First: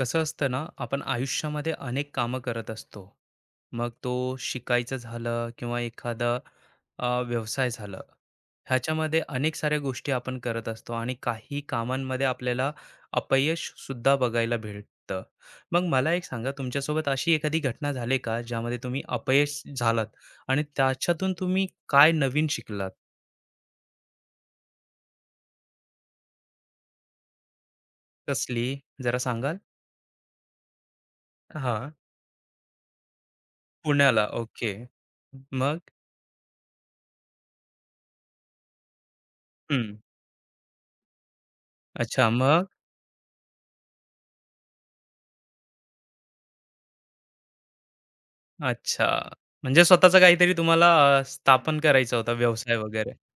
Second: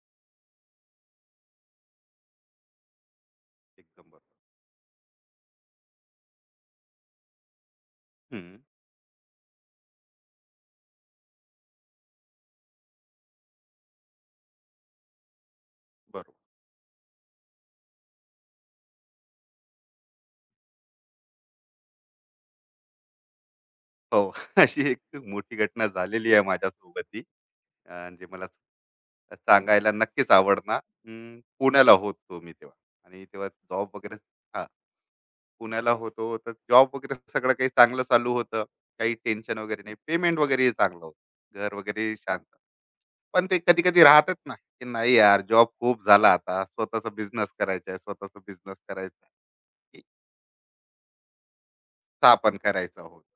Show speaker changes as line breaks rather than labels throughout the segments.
कसं असतं ना आपण आयुष्यामध्ये अनेक कामं करत असतो. मग
एकदम
तो
बरोबर.
शिकायचं झालं किंवा एखादा व्यवसाय झालं.
हं,
ह्याच्यामध्ये अनेक साऱ्या गोष्टी आपण करत असतो आणि काही कामांमध्ये आपल्याला अपयश सुद्धा बघायला भेटतं. मग मला एक
बरोबर.
सांगा, तुमच्यासोबत अशी एखादी घटना झाली का ज्यामध्ये तुम्ही अपयश झालात आणि त्याच्यातून तुम्ही काय नवीन शिकलात?
हो. अशी एक मोठी घटना झालेली आहे माझ्यासोबतही. जे मला
कसली? जरा सांगाल?
सांगायला नक्कीच आवडणार.
हा,
पुण्याला होतो मी तेव्हा आणि तेव्हा जॉब वगैरे.
पुण्याला?
हां,
ओके. मग?
पुण्याला होतो. तर जॉब वगैरे सगळं काही चांगलं चालू होतं. काही टेन्शन वगैरे नाही.
हम्म.
पेमेंट वगैरेही चांगलं होतं. घर वगैरे
अच्छा,
शांत.
मग?
पण ते कधी-कधी राहतच ना, की नाही यार जॉब खूप झाला आता. स्वतःचा बिझनेस करायचा आहे, स्वतःचा बिझनेस
अच्छा.
करायचा आहे.
म्हणजे स्वतःचं काहीतरी तुम्हाला स्थापन करायचा होता
इच्छा पण
व्यवसाय
करायचा
वगैरे.
होता.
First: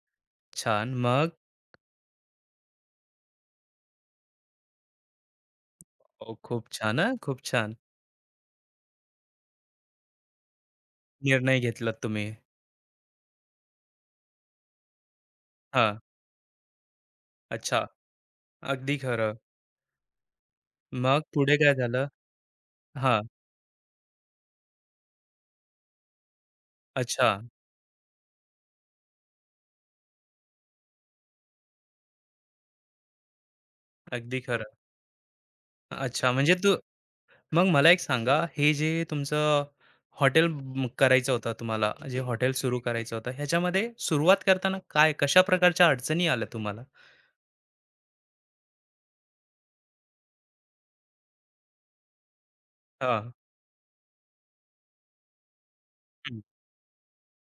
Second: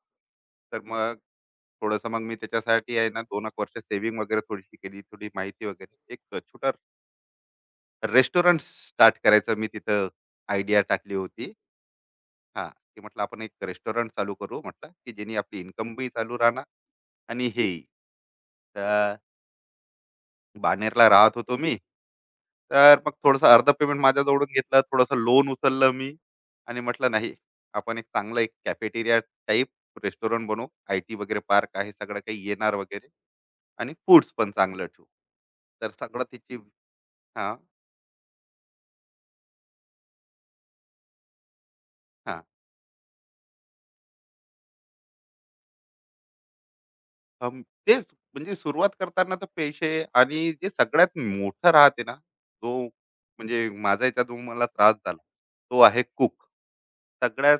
तर
छान.
मग
मग?
थोडस मग मी त्याच्यासाठी आहे ना 2 एक वर्ष सेव्हिंग वगैरे थोडीशी केली, थोडी माहिती वगैरे.
ओ,
एक
खूप
छोटा
छान, हां, खूप छान.
रेस्टॉरंट स्टार्ट करायचं मी तिथं आयडिया टाकली होती.
निर्णय घेतलात तुम्ही.
हा, की म्हटलं आपण एक रेस्टॉरंट चालू करू, म्हटलं की जेणे आपली इन्कम
हां.
बी चालू राहणार आणि हे.
अच्छा. अगदी
तर
खरं.
बानेरला
मग
राहत
पुढे
होतो
काय
मी.
झालं?
तर मग
हां.
थोडंसं अर्ध पेमेंट माझ्याजवळून घेतलं, थोडंसं लोन उचललं मी. आणि म्हटलं
अच्छा.
नाही, आपण एक चांगलं एक कॅफेटेरिया टाईप रेस्टॉरंट बनवू. आय टी वगैरे पार्क आहे, सगळं काही येणार वगैरे आणि फूड्स
अगदी
पण
खरं.
चांगलं ठेवू. तर सगळं
अच्छा. म्हणजे
त्याची.
तू,
हां,
मग मला एक सांगा, हे जे तुमचं हॉटेल करायचं होतं तुम्हाला, जे
हां.
हॉटेल सुरू करायचं होतं, ह्याच्यामध्ये सुरुवात करताना काय, कशा प्रकारच्या अडचणी आल्या तुम्हाला?
अं, तेच, म्हणजे सुरुवात करताना तर पैसे. आणि जे सगळ्यात मोठं राहते ना, जो,
हां.
म्हणजे माझा याच्यात जो मला त्रास झाला, तो आहे
हं.
कुक. सगळ्यात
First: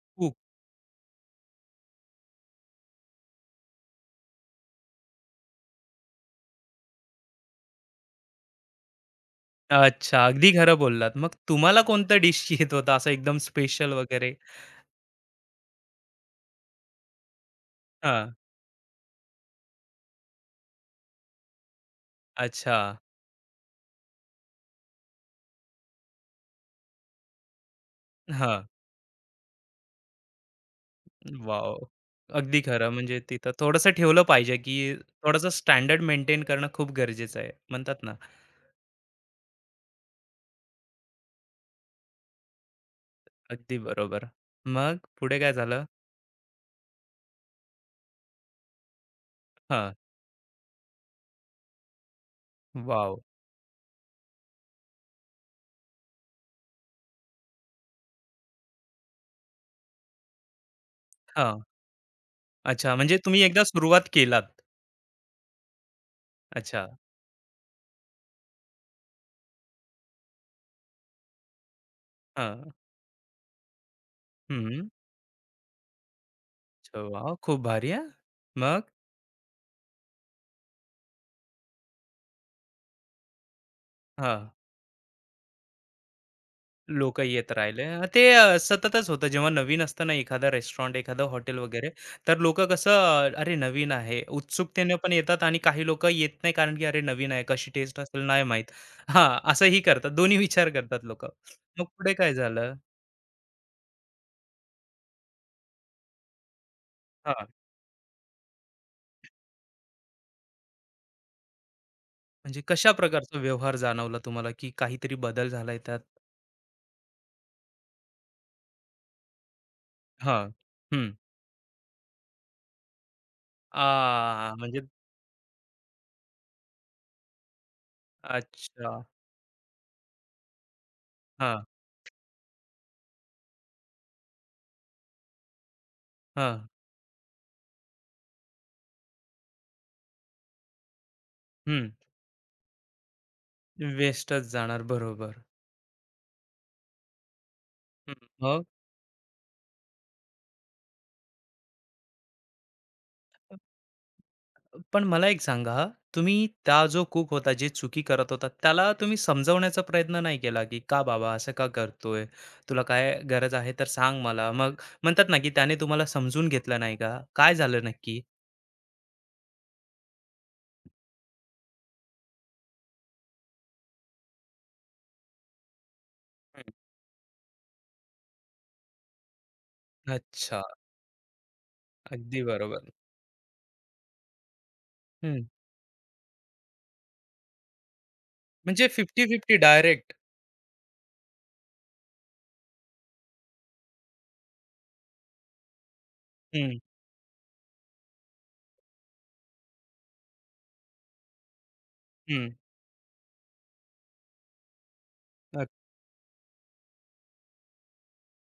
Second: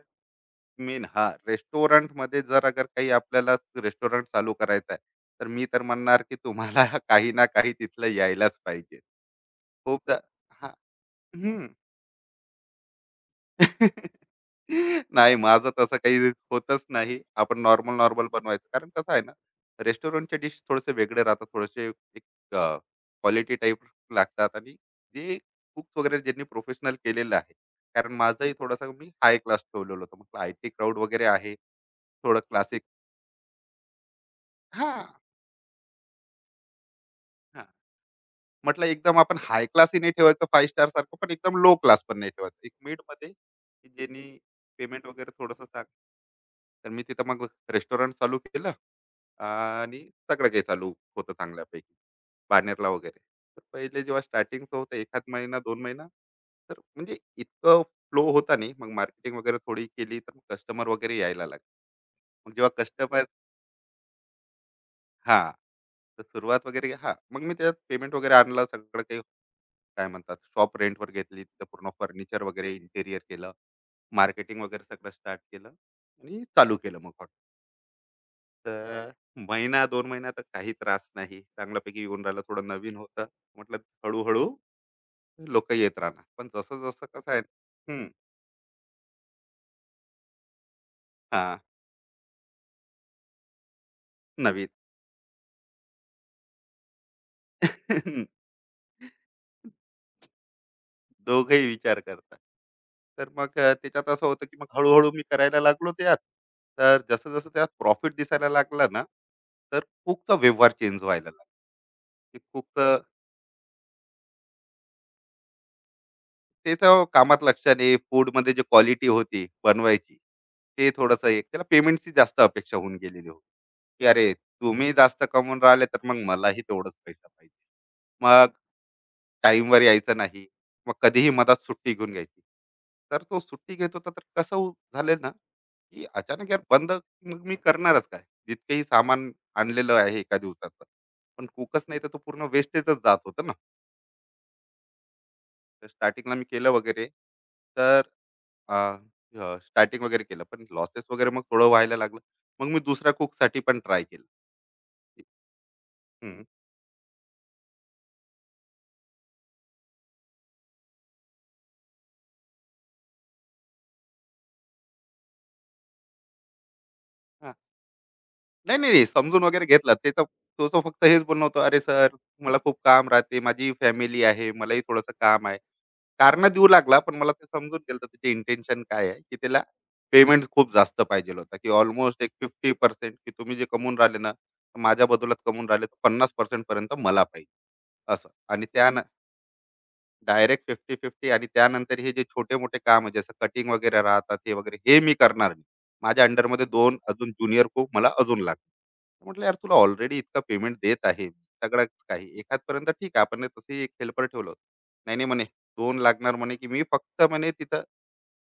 मेन हा. हां, रेस्टॉरंटमध्ये जर अगर काही आपल्याला रेस्टॉरंट चालू करायचं आहे, तर मी तर म्हणणार की तुम्हाला काही ना काही तिथलं यायलाच पाहिजे.
अच्छा,
खूपदा.
अगदी
हां.
खरं बोललात. मग तुम्हाला कोणतं डिश येत होता असं एकदम स्पेशल वगैरे?
नाही माझं तसं काही होतच नाही. आपण नॉर्मल,
हां.
नॉर्मल बनवायचं. कारण कसं आहे ना, रेस्टॉरंटच्या डिश थोडेसे वेगळे राहतात. थोडेसे एक
अच्छा.
अ, क्वालिटी टाइप लागतात. आणि जे कुक्स वगैरे ज्यांनी प्रोफेशनल केलेलं आहे. कारण माझंही
हां.
थोडासा मी हाय क्लास ठेवलेलं होतं. म्हटलं आयटी क्राउड वगैरे आहे.
वॉव!
थोडं
अगदी
क्लासिक.
खरं. म्हणजे तिथं थोडंसं ठेवलं पाहिजे, की
हां,
थोडंसं स्टँडर्ड मेंटेन करणं खूप गरजेचं आहे.
हां.
म्हणतात ना,
म्हटलं एकदम आपण हाय क्लासही नाही ठेवायचं 5 स्टार सारखं, पण एकदम लो क्लास पण नाही ठेवायचं. एक मिडमध्ये,
अगदी
की ज्यांनी
बरोबर. मग
पेमेंट वगैरे
पुढे काय
थोडंसं
झालं?
सांग. तर मी तिथं मग रेस्टॉरंट चालू केलं.
हां,
आणि सगळं काही चालू होतं चांगल्यापैकी. बानेरला
वॉव!
वगैरे. तर पहिले जेव्हा स्टार्टिंगचं होतं एखाद महिना दोन महिना, तर म्हणजे इतकं फ्लो होता नाही. मग मार्केटिंग वगैरे थोडी केली तर कस्टमर वगैरे यायला
हां.
लागले. मग जेव्हा
अच्छा. म्हणजे
कस्टमर.
तुम्ही एकदा सुरुवात केलात.
हा. तर सुरुवात
अच्छा.
वगैरे, हा, मग मी त्याच्यात पेमेंट वगैरे आणलं सगळं काही. काय म्हणतात, शॉप रेंटवर घेतली तिथं, पूर्ण फर्निचर
हां.
वगैरे इंटेरियर केलं. मार्केटिंग वगैरे
हं.
सगळं स्टार्ट केलं आणि चालू केलं
अच्छा,
मग.
वॉव! खूप भारी हां. मग?
तर महिना 2 महिना तर काही त्रास नाही. चांगल्यापैकी येऊन राहिलं. थोडं नवीन होतं. म्हटलं
हां.
हळू-हळू लोक येत राहणार. पण जसं-जसं
लोक
कसं आहे.
येत राहिले.
हं,
ते सततच होतं. जेव्हा नवीन असतं ना एखादं रेस्टॉरंट, एखादं हॉटेल
हां,
वगैरे, तर लोकं कसं, "अरे नवीन आहे."
नवीन.
उत्सुकतेने पण येतात आणि काही लोकं येत नाही, कारण की "अरे नवीन आहे, कशी टेस्ट असेल नाही माहीत." हां, असंही करतात. दोन्ही विचार करतात लोकं.
दोघंही
मग
विचार
पुढे काय
करतात.
झालं?
तर मग त्याच्यात असं होतं की मग हळू मी करायला लागलो त्यात. तर
हां,
जसं-जसं त्यात प्रॉफिट दिसायला लागला ना, तर कुकचा व्यवहार चेंज व्हायला लागला. की
म्हणजे कशा
कुकचं
प्रकारचा व्यवहार जाणवला तुम्हाला की काहीतरी बदल झालाय त्यात?
त्याचं कामात लक्ष नाही, फूडमध्ये जी क्वालिटी होती बनवायची,
हां.
ते
हं.
थोडंसं एक त्याला पेमेंटची जास्त अपेक्षा होऊन गेलेली होती, की "अरे,
म्हणजे
तुम्ही जास्त कमवून राहिले, तर मग मलाही तेवढाच पैसा पाहिजे." मग
अच्छा.
टाईमवर यायचं नाही, मग कधीही मधात
हां.
सुट्टी घेऊन घ्यायची. तर तो सुट्टी घेत होता, तर कसं हो झालं ना, की अचानक यार
हां.
बंद, मग मी करणारच काय? जितकंही सामान आणलेलं आहे एका दिवसाचं, पण कुकच
हं.
नाही, तर तो पूर्ण वेस्टेजच जात होतं ना.
वेस्टच जाणार. बरोबर.
तर स्टार्टिंगला मी केलं वगैरे. तर
हं. मग?
स्टार्टिंग वगैरे केलं पण लॉसेस वगैरे मग थोडं व्हायला लागलं. मग मी दुसऱ्या कुकसाठी पण ट्राय केलं.
पण मला एक सांगा,
हम्म.
तुम्ही त्या जो कूक होता, जे चुकी करत होता, त्याला तुम्ही समजवण्याचा प्रयत्न नाही केला, की "का बाबा असं का करतोय? तुला काय गरज आहे तर सांग मला." मग म्हणतात ना, की त्याने तुम्हाला समजून घेतलं नाही का? काय
हा.
झालं नक्की?
नाही नाही नाही, समजून वगैरे घेतला ते तर. तो तो फक्त हेच बोलणं होतं, अरे सर मला खूप काम राहते, माझी फॅमिली आहे, मलाही थोडंसं काम आहे. कारण
हं.
देऊ लागला. पण मला ते समजून गेलं होतं त्याचे इंटेन्शन काय आहे, की त्याला पेमेंट
अच्छा.
खूप जास्त पाहिजे होता, की ऑलमोस्ट एक
अगदी
फिफ्टी
बरोबर.
पर्सेंट की तुम्ही जे कमवून राहिले ना तर माझ्या बदलात
हं.
कमवून राहिले तर 50% पर्यंत मला पाहिजे. असं. आणि
म्हणजे
त्या
50-50 डायरेक्ट.
डायरेक्ट 50-50. आणि त्यानंतर हे जे छोटे-मोठे काम आहे, जसं कटिंग वगैरे राहतात हे वगैरे, हे मी करणार नाही. माझ्या अंडरमध्ये
हं,
2 अजून ज्युनियर कुक मला अजून लागतील. म्हटलं, "यार तुला ऑलरेडी इतका पेमेंट देत आहे, सगळंच काही.
हं.
एखादपर्यंत ठीक आहे, आपण तसंही एक हेल्पर ठेवलं होतं." "नाही, नाही," म्हणे,
अ
"2 लागणार," म्हणे, "की मी फक्त," म्हणे, "तिथं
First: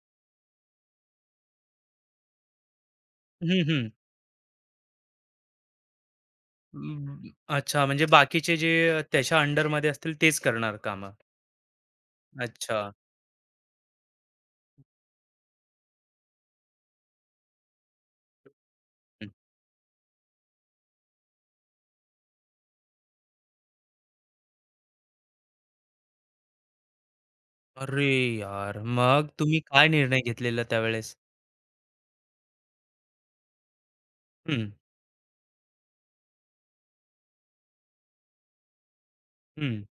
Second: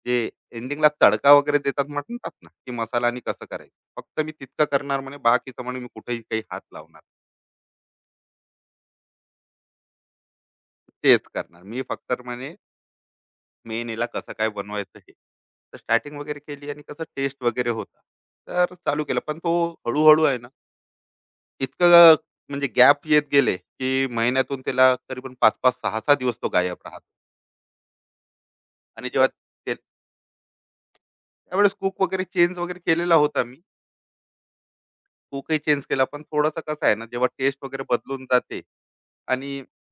जे एंडिंगला तडका वगैरे देतात म्हणतात ना, की मसाला आणि कसं
हं,
करायचं.
हं.
फक्त मी तितकं करणार," म्हणे, "बाकीचं," म्हणे, "मी कुठेही काही हात लावणार.
अं, अच्छा, म्हणजे बाकीचे जे त्याच्या अंडरमध्ये असतील तेच करणार कामं.
तेच करणार. मी फक्त," म्हणे,
अच्छा.
मेन याला कसं काय बनवायचं हे. तर स्टार्टिंग वगैरे केली आणि कसं टेस्ट वगैरे होता. तर चालू केलं.
हं.
पण तो हळू आहे ना, इतकं, म्हणजे गॅप येत गेले, की महिन्यातून त्याला करीबन 5-5, सहा 6 दिवस तो गायब राहतो.
अरे यार!
आणि जेव्हा
मग तुम्ही
ते,
काय निर्णय घेतलेला त्यावेळेस?
त्यावेळेस कूक वगैरे चेंज वगैरे केलेला होता मी.
हं,
कूकही चेंज केला. पण थोडंसं कसं आहे ना, जेव्हा टेस्ट वगैरे बदलून जाते आणि.
हं.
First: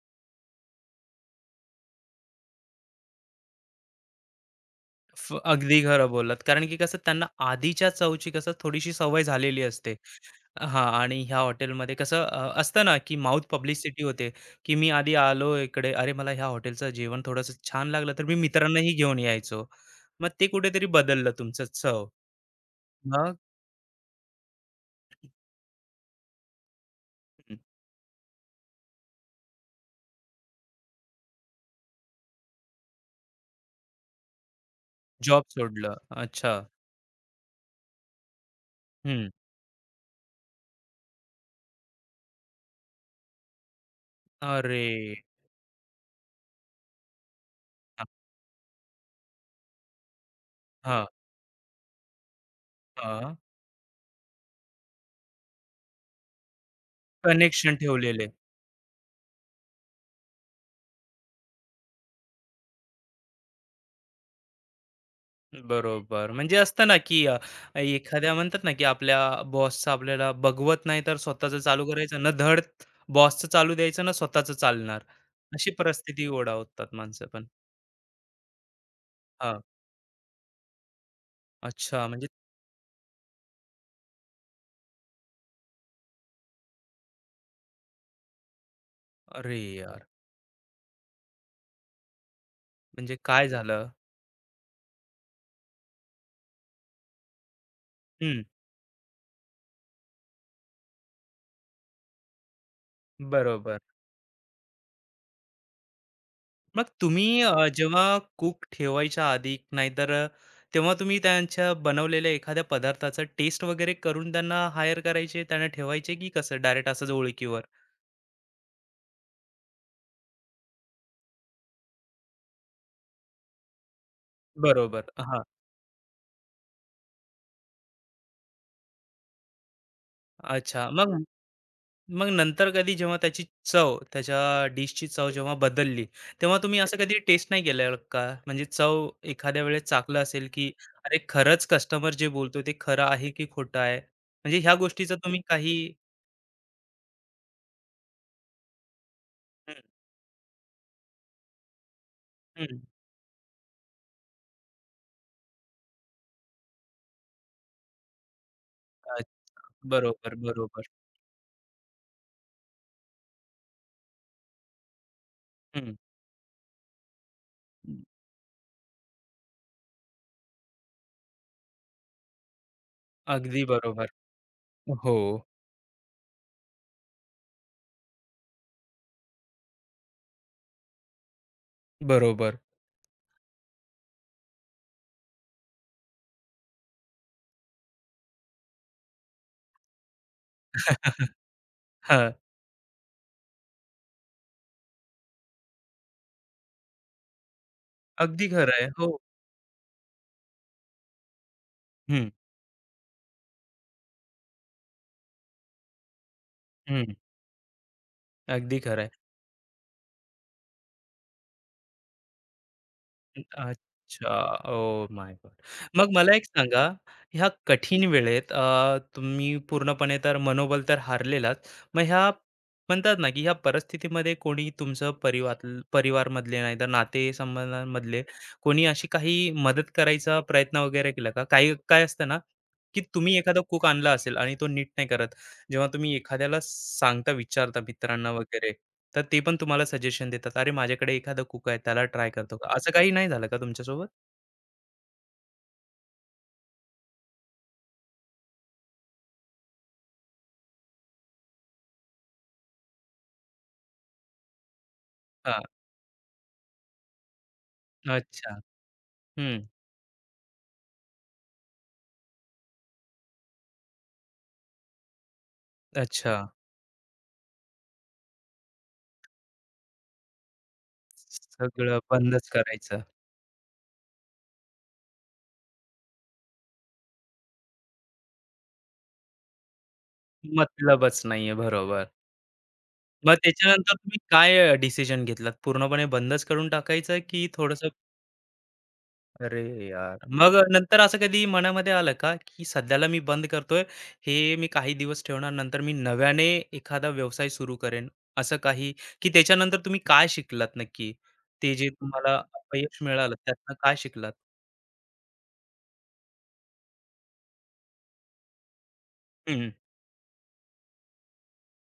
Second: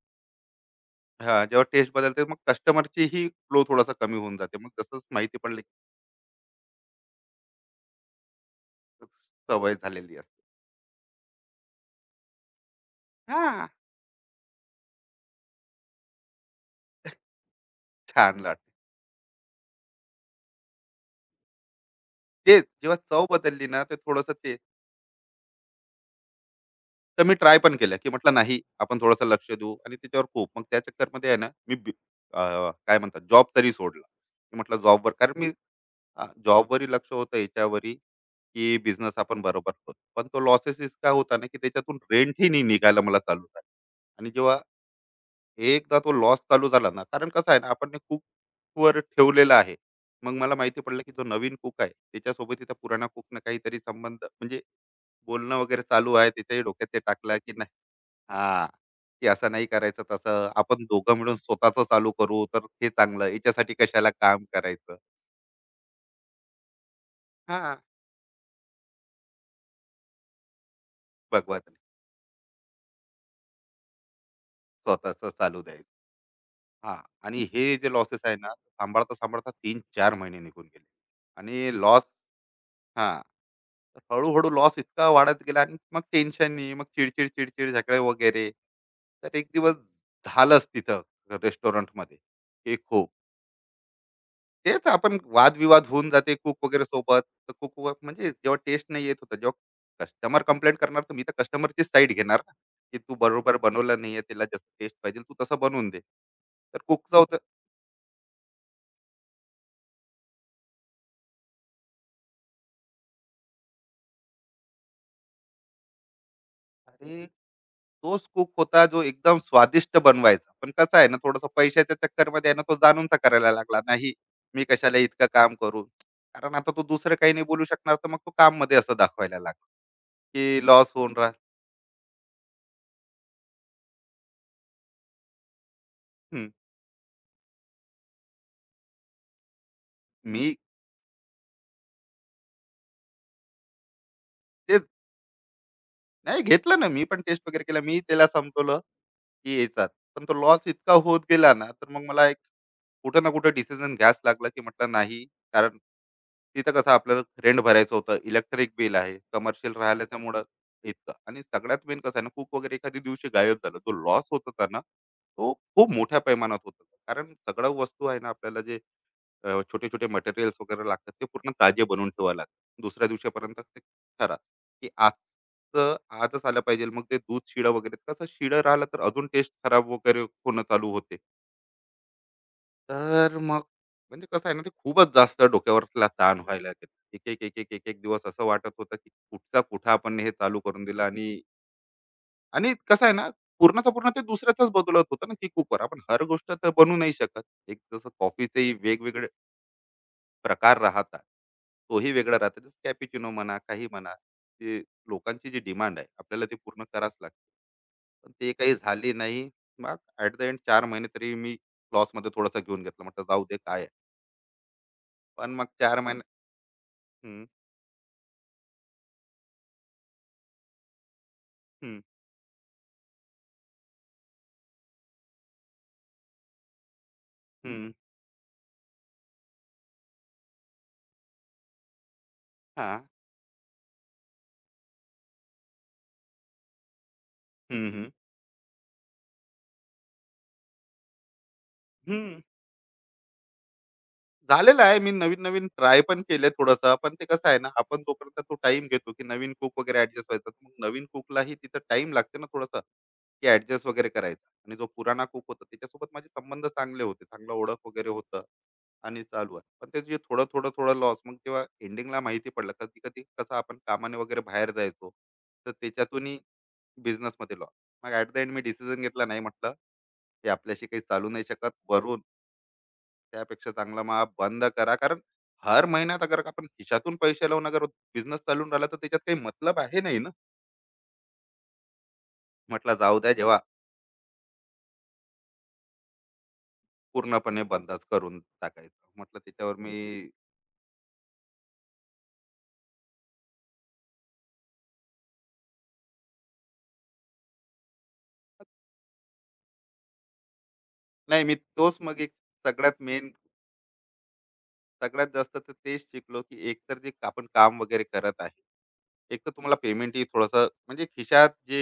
हां, जेव्हा टेस्ट बदलते मग कस्टमरचीही फ्लो थोडासा कमी होऊन जाते. मग तसंच माहिती पडली की
अगदी खरं बोललात. कारण की कसं त्यांना आधीच्या चवची कसं थोडीशी सवय झालेली
सवय
असते.
झालेली असते.
हां, आणि ह्या हॉटेलमध्ये कसं असतं ना, की माउथ
हां,
पब्लिसिटी होते, की मी आधी आलो इकडे, अरे मला ह्या हॉटेलचं जेवण थोडंसं छान लागलं, तर मी
छान वाटतं.
मित्रांनाही घेऊन यायचो. मग ते कुठेतरी बदललं तुमचं चव.
तेच जेव्हा चव
मग?
बदलली ना ते थोडंसं ते. तर मी ट्राय पण केलं, की म्हटलं नाही, आपण थोडंसं लक्ष देऊ आणि त्याच्यावर खूप, मग त्या चक्करमध्ये आहे ना मी बी, अ, काय म्हणतात, जॉब तरी सोडला. मी म्हटलं जॉबवर, कारण
जॉब
मी
सोडलं. अच्छा.
जॉबवरही लक्ष होतं याच्यावरही, की बिझनेस
हं.
आपण बरोबर करू. पण तो लॉसेस इतका होता ना, की त्याच्यातून रेंटही नाही निघायला मला चालू झालं. आणि जेव्हा
अरे!
एकदा तो लॉस चालू झाला ना, कारण कसं आहे ना आपण कुक वर ठेवलेलं आहे. मग मला माहिती पडलं,
हां,
की जो नवीन कुक आहे त्याच्यासोबत त्या पुराणा
हां.
कुकनं काहीतरी संबंध, म्हणजे बोलणं वगैरे चालू आहे, त्याच्याही डोक्यात ते टाकलं की नाही.
कनेक्शन ठेवलेले.
हा, की असं नाही करायचं, तसं आपण दोघं मिळून स्वतःच चालू करू, तर हे चांगलं याच्यासाठी कशाला काम करायचं.
बरोबर. म्हणजे असतं ना, की
हा,
एखाद्या म्हणतात ना, की आपल्या बॉसचं आपल्याला बघवत नाही, तर स्वतःचं
भगवत
चालू करायचं. ना धड बॉसचं चालू द्यायचं, ना स्वतःचं चालणार.
स्वतःच चालू
अशी
द्यायचं.
परिस्थिती ओढावतात
हा.
माणसं
आणि
पण.
हे जे लॉसेस आहे ना, सांभाळता सांभाळता
हां.
3 4 महिने निघून गेले आणि लॉस.
अच्छा, म्हणजे
हा, तर हळूहळू लॉस इतका वाढत गेला आणि मग टेन्शन, नाही मग चिडचिड चिडचिड झगडे वगैरे. तर एक
अरे
दिवस
यार!
झालंच तिथं रेस्टॉरंटमध्ये, की खूप
म्हणजे काय झालं?
तेच आपण वादविवाद होऊन जाते कुक वगैरे सोबत. तर कुक व- म्हणजे
हं,
जेव्हा टेस्ट नाही येत होता, जेव्हा कस्टमर कंप्लेंट करणार तर मी तर कस्टमरची साईड घेणार ना, की तू बरोबर
बरोबर.
बनवलं नाहीये, त्याला जसं टेस्ट पाहिजे तू तसं बनवून दे. तर
मग
कुकचा
तुम्ही
होता.
जेव्हा कूक ठेवायच्या आधी नाहीतर तेव्हा तुम्ही त्यांच्या बनवलेल्या एखाद्या पदार्थाचा टेस्ट वगैरे करून त्यांना हायर करायचे, त्यांना ठेवायचे, की कसं डायरेक्ट असंच
अरे,
ओळखीवर?
तोच कुक होता जो एकदम स्वादिष्ट बनवायचा, पण कसं आहे ना, थोडस पैशाच्या चक्करमध्ये आहे ना, तो जाणूनचा करायला लागला नाही. मी कशाला
बरोबर.
इतकं
हां.
काम करू, कारण आता तो दुसरं काही नाही बोलू शकणार, तर मग तो काम मध्ये असं दाखवायला लागला की
अच्छा.
लॉस होऊन
मग
राहा.
मग नंतर कधी जेव्हा त्याची चव, त्याच्या डिशची चव जेव्हा बदलली, तेव्हा तुम्ही असं कधी टेस्ट नाही केलेलं का? म्हणजे चव एखाद्या वेळेस चाखलं असेल,
मी
की अरे, खरंच कस्टमर जे बोलतो ते खरं आहे की खोटं आहे? म्हणजे ह्या
तेच
गोष्टीचा तुम्ही काही
नाही घेतलं ना, मी पण टेस्ट वगैरे केला. मी त्याला संपवलं की
हं,
याचाच. पण तो लॉस इतका होत गेला ना, तर मग मला एक
हं.
कुठं ना कुठं डिसिजन घ्यावाच लागला, की म्हटलं नाही. कारण तिथं कसं आपल्याला रेंट भरायचं होतं, इलेक्ट्रिक बिल आहे,
अ,
कमर्शियल राहिलं
बरोबर, बरोबर.
इतकं. आणि सगळ्यात मेन कसं आहे ना, कुक वगैरे एखाद्या दिवशी गायब झालं. तो लॉस होत होता ना, तो खूप
हं.
मोठ्या पैमानात होत होता. कारण सगळ्या वस्तू आहे ना आपल्याला जे छोटे-छोटे मटेरियल्स वगैरे लागतात ते पूर्ण ताजे बनवून ठेवावं लागतं. दुसऱ्या दिवशीपर्यंत
अगदी
ते
बरोबर.
खरा, की
हो,
आजचं आजच आलं पाहिजे. मग ते दूध शिळं वगैरे कसं शिळं राहिलं तर अजून टेस्ट खराब वगैरे होणं चालू होते.
बरोबर.
तर मग म्हणजे कसं आहे ना, ते खूपच जास्त डोक्यावरला ताण व्हायला लागला. एक-एक, एक-एक, एक-एक दिवस असं वाटत होतं, की कुठचा कुठं आपण हे चालू करून दिलं आणि.
हां.
आणि कसं आहे ना, पूर्णच्या पूर्ण ते दुसऱ्याचाच बदलत होतं ना, की कुकवर. आपण हर गोष्ट तर बनवू नाही शकत. एक जसं
अगदी खरं
कॉफीचेही
आहे. हो.
वेगवेगळे प्रकार राहतात, तोही
हं,
वेगळा राहते, कॅपिचिनो म्हणा काही म्हणा, ते लोकांची जी डिमांड आहे आपल्याला ते पूर्ण
हं.
करावंच लागते. पण ते काही
अगदी खरं
झाली
आहे.
नाही. मग ऍट द एंड 4 महिने तरी मी लॉस मध्ये थोडासा घेऊन घेतला, म्हटलं जाऊ दे काय आहे.
अच्छा. Oh my god!
पण मग चार
मग
महिने
मला एक सांगा,
हम्म,
ह्या कठीण वेळेत तुम्ही पूर्णपणे तर मनोबल तर हारलेलाच. मग
हम्म,
ह्या म्हणतात ना, की ह्या परिस्थितीमध्ये कोणी तुमचं परिवारमधले नाही तर
हम्म,
नातेसंबंधांमधले कोणी अशी काही मदत करायचा प्रयत्न वगैरे केला का? काही काय असतं ना, की
हा,
तुम्ही एखादा कूक आणला असेल आणि तो नीट नाही करत, जेव्हा तुम्ही एखाद्याला सांगता, विचारता
हम्म, हम्म,
मित्रांना वगैरे, तर ते पण तुम्हाला सजेशन देतात, "अरे, माझ्याकडे एखादा कुक आहे, त्याला ट्राय
हम्म.
करतो का?" असं काही नाही झालं का तुमच्यासोबत?
झालेलं आहे. मी नवीन-नवीन ट्राय पण केले थोडंसं. पण ते कसं आहे ना, आपण जोपर्यंत तो टाइम घेतो, की नवीन कुक वगैरे ॲडजस्ट व्हायचा. तर मग नवीन कुकलाही तिथं टाईम लागते ना थोडासा, की ॲडजस्ट वगैरे करायचा. आणि जो पुराणा कुक
हां.
होता, त्याच्यासोबत माझे संबंध चांगले होते. चांगलं ओळख वगैरे होतं
अच्छा.
आणि चालू आहे.
हं,
पण ते जे थोडं, थोडं, थोडं लॉस मग तेव्हा एंडिंगला माहिती पडलं. कधी-कधी कसं आपण कामाने वगैरे बाहेर जायचो. तर
अच्छा.
त्याच्यातूनही बिझनेसमध्ये लॉस. मग ॲट द एंड मी डिसिजन घेतला, नाही म्हटलं, हे आपल्याशी काही चालू नाही शकत.
सगळं
वरून
बंदच करायचं.
त्यापेक्षा चांगला मग आप बंद करा, कारण हर महिन्यात अगर आपण खिशातून पैसे लावून अगर बिझनेस चालून राहिला, तर त्याच्यात काही मतलब आहे नाही ना.
मतलबच नाहीये, बरोबर.
म्हटलं जाऊ द्या
मग
जेव्हा,
त्याच्यानंतर तुम्ही काय डिसिजन घेतलात? पूर्णपणे बंदच करून टाकायचं की
पूर्णपणे
थोडंसं
बंदच करून टाकायचं म्हटलं
अरे
त्याच्यावर
यार!
मी.
मग नंतर असं कधी मनामध्ये आलं का, की सध्याला मी बंद करतोय, हे मी काही दिवस ठेवणार, नंतर मी नव्याने एखादा व्यवसाय सुरू करेन, असं काही? की त्याच्यानंतर तुम्ही काय शिकलात नक्की?
नाही मी
ते जे
तोच मग एक,
तुम्हाला अपयश
सगळ्यात मेन,
मिळालं, त्यातनं काय शिकलात?
सगळ्यात जास्त तर तेच शिकलो, की एकतर जे आपण काम वगैरे करत आहे, एक तर
हं,
तुम्हाला पेमेंटही थोडंसं म्हणजे खिशात जे,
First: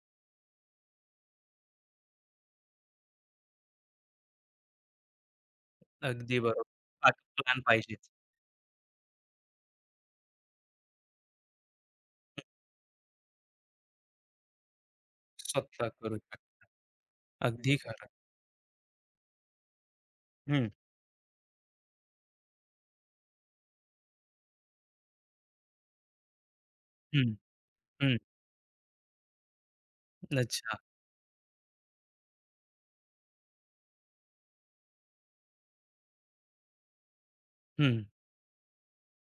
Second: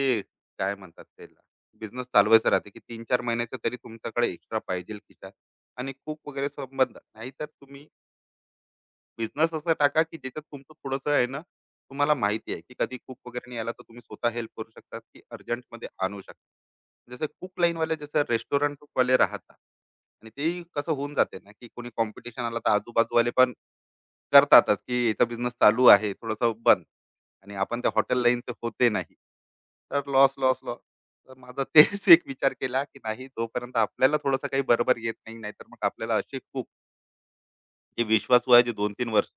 काय म्हणतात त्याला, बिझनेस चालवायचं राहते की 3 4 महिन्याचं तरी तुमच्याकडे एक्स्ट्रा पाहिजे खिशात. आणि खूप
अगदी
वगैरे
बरोबर.
संबंध,
बाकी
नाहीतर
प्लॅन
तुम्ही
पाहिजेच.
बिझनेस असं टाका की ज्याच्यात तुमचं थोडंसं आहे ना, तुम्हाला माहिती आहे की कधी कुक वगैरे नाही आला तर तुम्ही स्वतः हेल्प करू शकता, की
स्वतः
अर्जंटमध्ये
करू
आणू
शकता.
शकता जसं कुक
अगदी
लाईनवाले
खरं.
जसं रेस्टॉरंटवाले राहतात. आणि तेही
हं,
कसं होऊन जाते ना की कोणी कॉम्पिटिशन आला तर आजूबाजूवाले पण करतातच, की याचा बिझनेस चालू आहे थोडंसं बंद.
हं,
आणि आपण त्या
हं.
हॉटेल लाईनचे होते नाही, तर लॉस लॉस
अच्छा.
लॉस. तर माझा तेच एक विचार केला की नाही, जोपर्यंत आपल्याला थोडंसं काही बरोबर येत नाही, नाहीतर मग आपल्याला असे खूप
हं.
जे विश्वासू आहे जे 2-3 वर्ष,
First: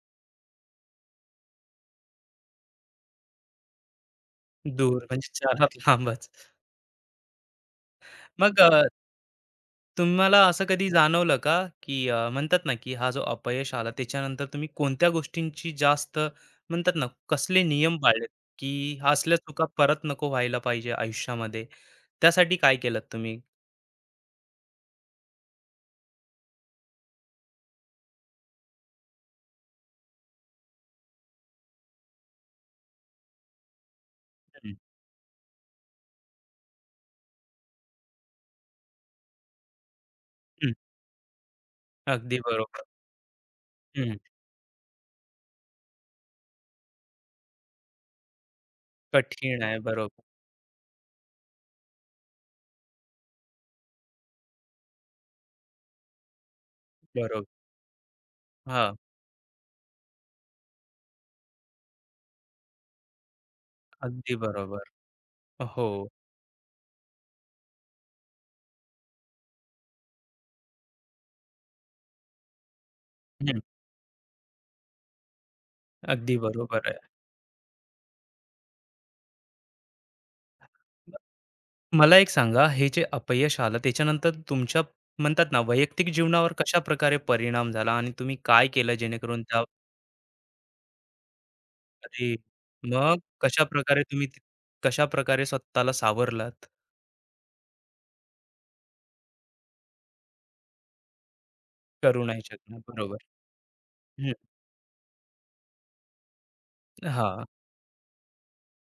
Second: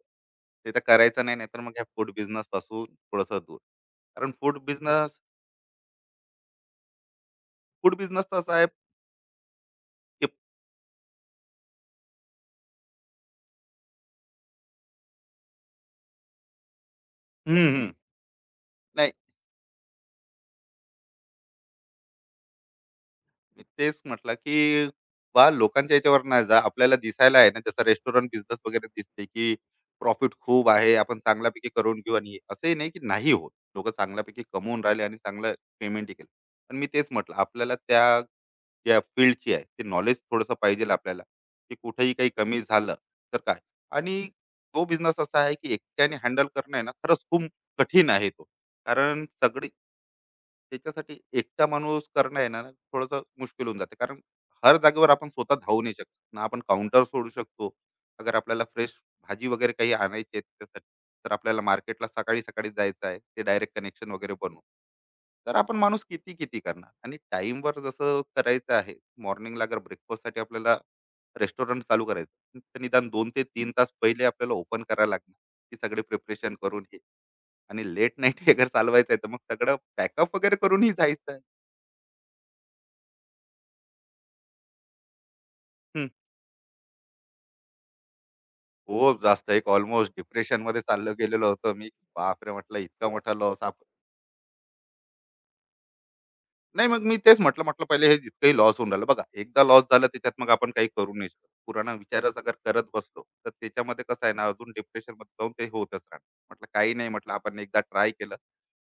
ते तर करायचं नाही, नाहीतर मग ह्या फूड बिझनेस पासून थोडंसं दूर. कारण फूड
दूर
बिझनेस,
म्हणजे 4 हात लांबच.
फूड बिझनेस तसा
मग
आहे, की.
तुम्हाला असं कधी जाणवलं का, की म्हणतात ना, की हा जो अपयश आला त्याच्यानंतर तुम्ही कोणत्या गोष्टींची जास्त म्हणतात ना,
हं,
कसले
हं.
नियम पाळलेत, की हा
नाही
असल्या चुका परत नको व्हायला पाहिजे आयुष्यामध्ये? त्यासाठी काय केलत तुम्ही?
मी तेच म्हटलं, की बा लोकांच्या याच्यावर नाही जा. आपल्याला दिसायला आहे ना, जसं रेस्टॉरंट बिझनेस वगैरे दिसते की प्रॉफिट खूप आहे. आपण चांगल्यापैकी करून घेऊ आणि हे. असंही नाही की नाही होत. लोकं चांगल्यापैकी
हं,
कमवून राहिले आणि चांगलं पेमेंटही केलं. पण मी तेच म्हटलं, आपल्याला त्या या फील्डची आहे ते नॉलेज थोडंसं
हं.
पाहिजे आपल्याला, की कुठेही काही
अगदी
कमी
बरोबर.
झालं तर काय.
हं.
आणि तो बिझनेस असा आहे की एकट्याने हँडल करणं आहे ना, खरंच खूप कठीण आहे तो. कारण
कठीण
सगळी,
आहे. बरोबर,
त्याच्यासाठी एकटा माणूस करणं आहे ना थोडंसं मुश्किल होऊन जाते, कारण हर जागेवर आपण स्वतः धावू नाही शकत ना, आपण काउंटर सोडू
बरोबर.
शकतो अगर आपल्याला
हां,
फ्रेश भाजी वगैरे काही आणायची आहे त्याच्यासाठी. तर आपल्याला मार्केटला सकाळी सकाळी जायचं आहे, ते डायरेक्ट कनेक्शन वगैरे
अगदी
बनवू.
बरोबर.
तर आपण
हो.
माणूस किती किती करणार, आणि टाईमवर जसं करायचं आहे, मॉर्निंगला अगर ब्रेकफास्टसाठी आपल्याला रेस्टॉरंट चालू करायचं तर निदान दोन ते
हं.
तीन तास पहिले आपल्याला ओपन करायला लागणार, की सगळे
अगदी
प्रिपरेशन करून
बरोबर
हे. आणि लेट नाईट हे अगर चालवायचं आहे, तर मग सगळं पॅकअप वगैरे करूनही जायचं आहे.
आहे. मला एक सांगा, हे जे अपयश आलं त्याच्यानंतर तुमच्या म्हणतात ना,
हं.
वैयक्तिक जीवनावर कशाप्रकारे परिणाम झाला आणि तुम्ही काय केलं
खूप
जेणेकरून
जास्त
त्या
एक ऑलमोस्ट डिप्रेशनमध्ये चाललं गेलेलो होतो मी.
आधी
बापरे! म्हटलं इतका
मग
मोठा लॉस.
कशाप्रकारे तुम्ही कशाप्रकारे स्वतःला सावरलात?
नाही मग मी तेच म्हटलं, म्हटलं पहिले हे जितकंही लॉस होऊन राहिलं. बघा एकदा लॉस झालं त्याच्यात मग आपण काही करू नाही शकत. पुराणा
करू
विचारच
नाही
अगर
शकणार.
करत बसलो,
बरोबर.
तर त्याच्यामध्ये कसं आहे
हं.
ना, अजून डिप्रेशनमध्ये जाऊन ते होतच राहणार. म्हटलं काही नाही, म्हटलं
हां.
आपण एकदा ट्राय केलं.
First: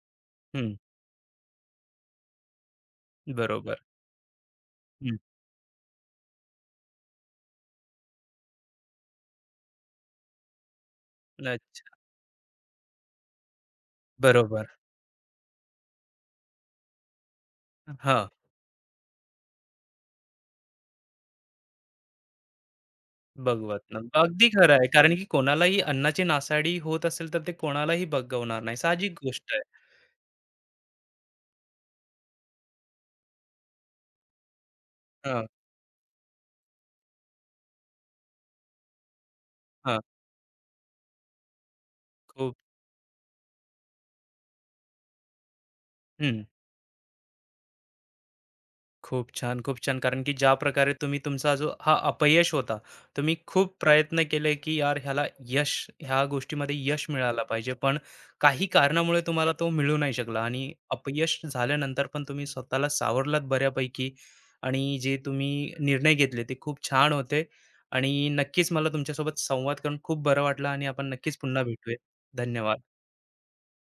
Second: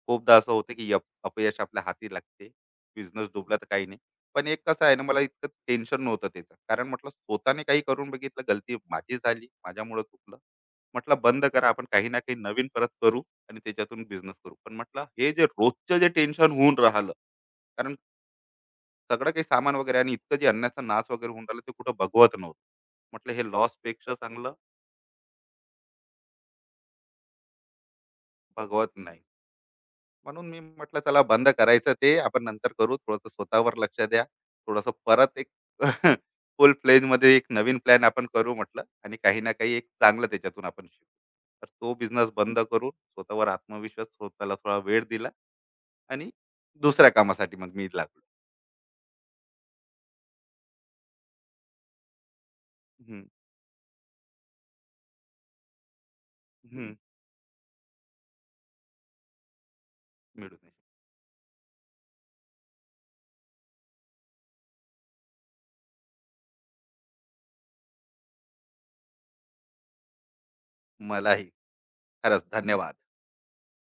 खूपदा असं
हं.
होतं की अपयश आपल्या हाती लागते. बिझनेस डुबला तर
बरोबर.
काही नाही. पण एक कसं आहे ना,
हं.
मला इतकं टेन्शन नव्हतं त्याचं. कारण म्हटलं स्वतःने काही करून बघितलं, गलती माझी झाली, माझ्यामुळं चुकलं. म्हटलं बंद करा,
अच्छा.
आपण काही ना काही नवीन परत करू आणि त्याच्यातून बिझनेस करू.
बरोबर.
पण म्हटलं हे जे रोजचं जे टेन्शन होऊन राहिलं, कारण
हां.
सगळं काही सामान वगैरे आणि इतकं जे अन्नाचा नाश वगैरे होऊन राहिला, ते कुठं भगवत नव्हतं. म्हटलं हे लॉस
भगवंत
पेक्षा
अगदी
चांगलं
खरं आहे. कारण की कोणालाही अन्नाची नासाडी होत असेल, तर ते कोणालाही बघवणार नाही.
भगवत
साहजिक
नाही.
गोष्ट आहे.
म्हणून मी म्हटलं चला बंद करायचं, ते आपण नंतर करू. थोडंसं स्वतःवर लक्ष द्या. थोडंसं परत
हां,
एक फुल फ्लेजमध्ये एक नवीन प्लॅन आपण करू म्हटलं, आणि काही ना काही एक
हां.
चांगलं त्याच्यातून आपण शिकू. तर तो बिझनेस
खूप
बंद करून स्वतःवर आत्मविश्वास, स्वतःला थोडा वेळ दिला, आणि
हं.
दुसऱ्या कामासाठी मग मी लागलो.
खूप छान, खूप छान. कारण की ज्या प्रकारे तुम्ही तुमचा जो हा अपयश होता,
हं,
तुम्ही खूप प्रयत्न केले, की यार ह्याला यश, ह्या गोष्टीमध्ये
हं.
यश मिळायला पाहिजे. पण काही कारणामुळे तुम्हाला तो मिळू नाही शकला
मिळून.
आणि
ये.
अपयश झाल्यानंतर पण तुम्ही स्वतःला सावरलात बऱ्यापैकी आणि जे तुम्ही निर्णय घेतले ते खूप छान होते आणि नक्कीच मला तुमच्यासोबत संवाद करून खूप बरं वाटलं आणि आपण नक्कीच
मलाही
पुन्हा भेटूया.
खरंच
धन्यवाद.
धन्यवाद.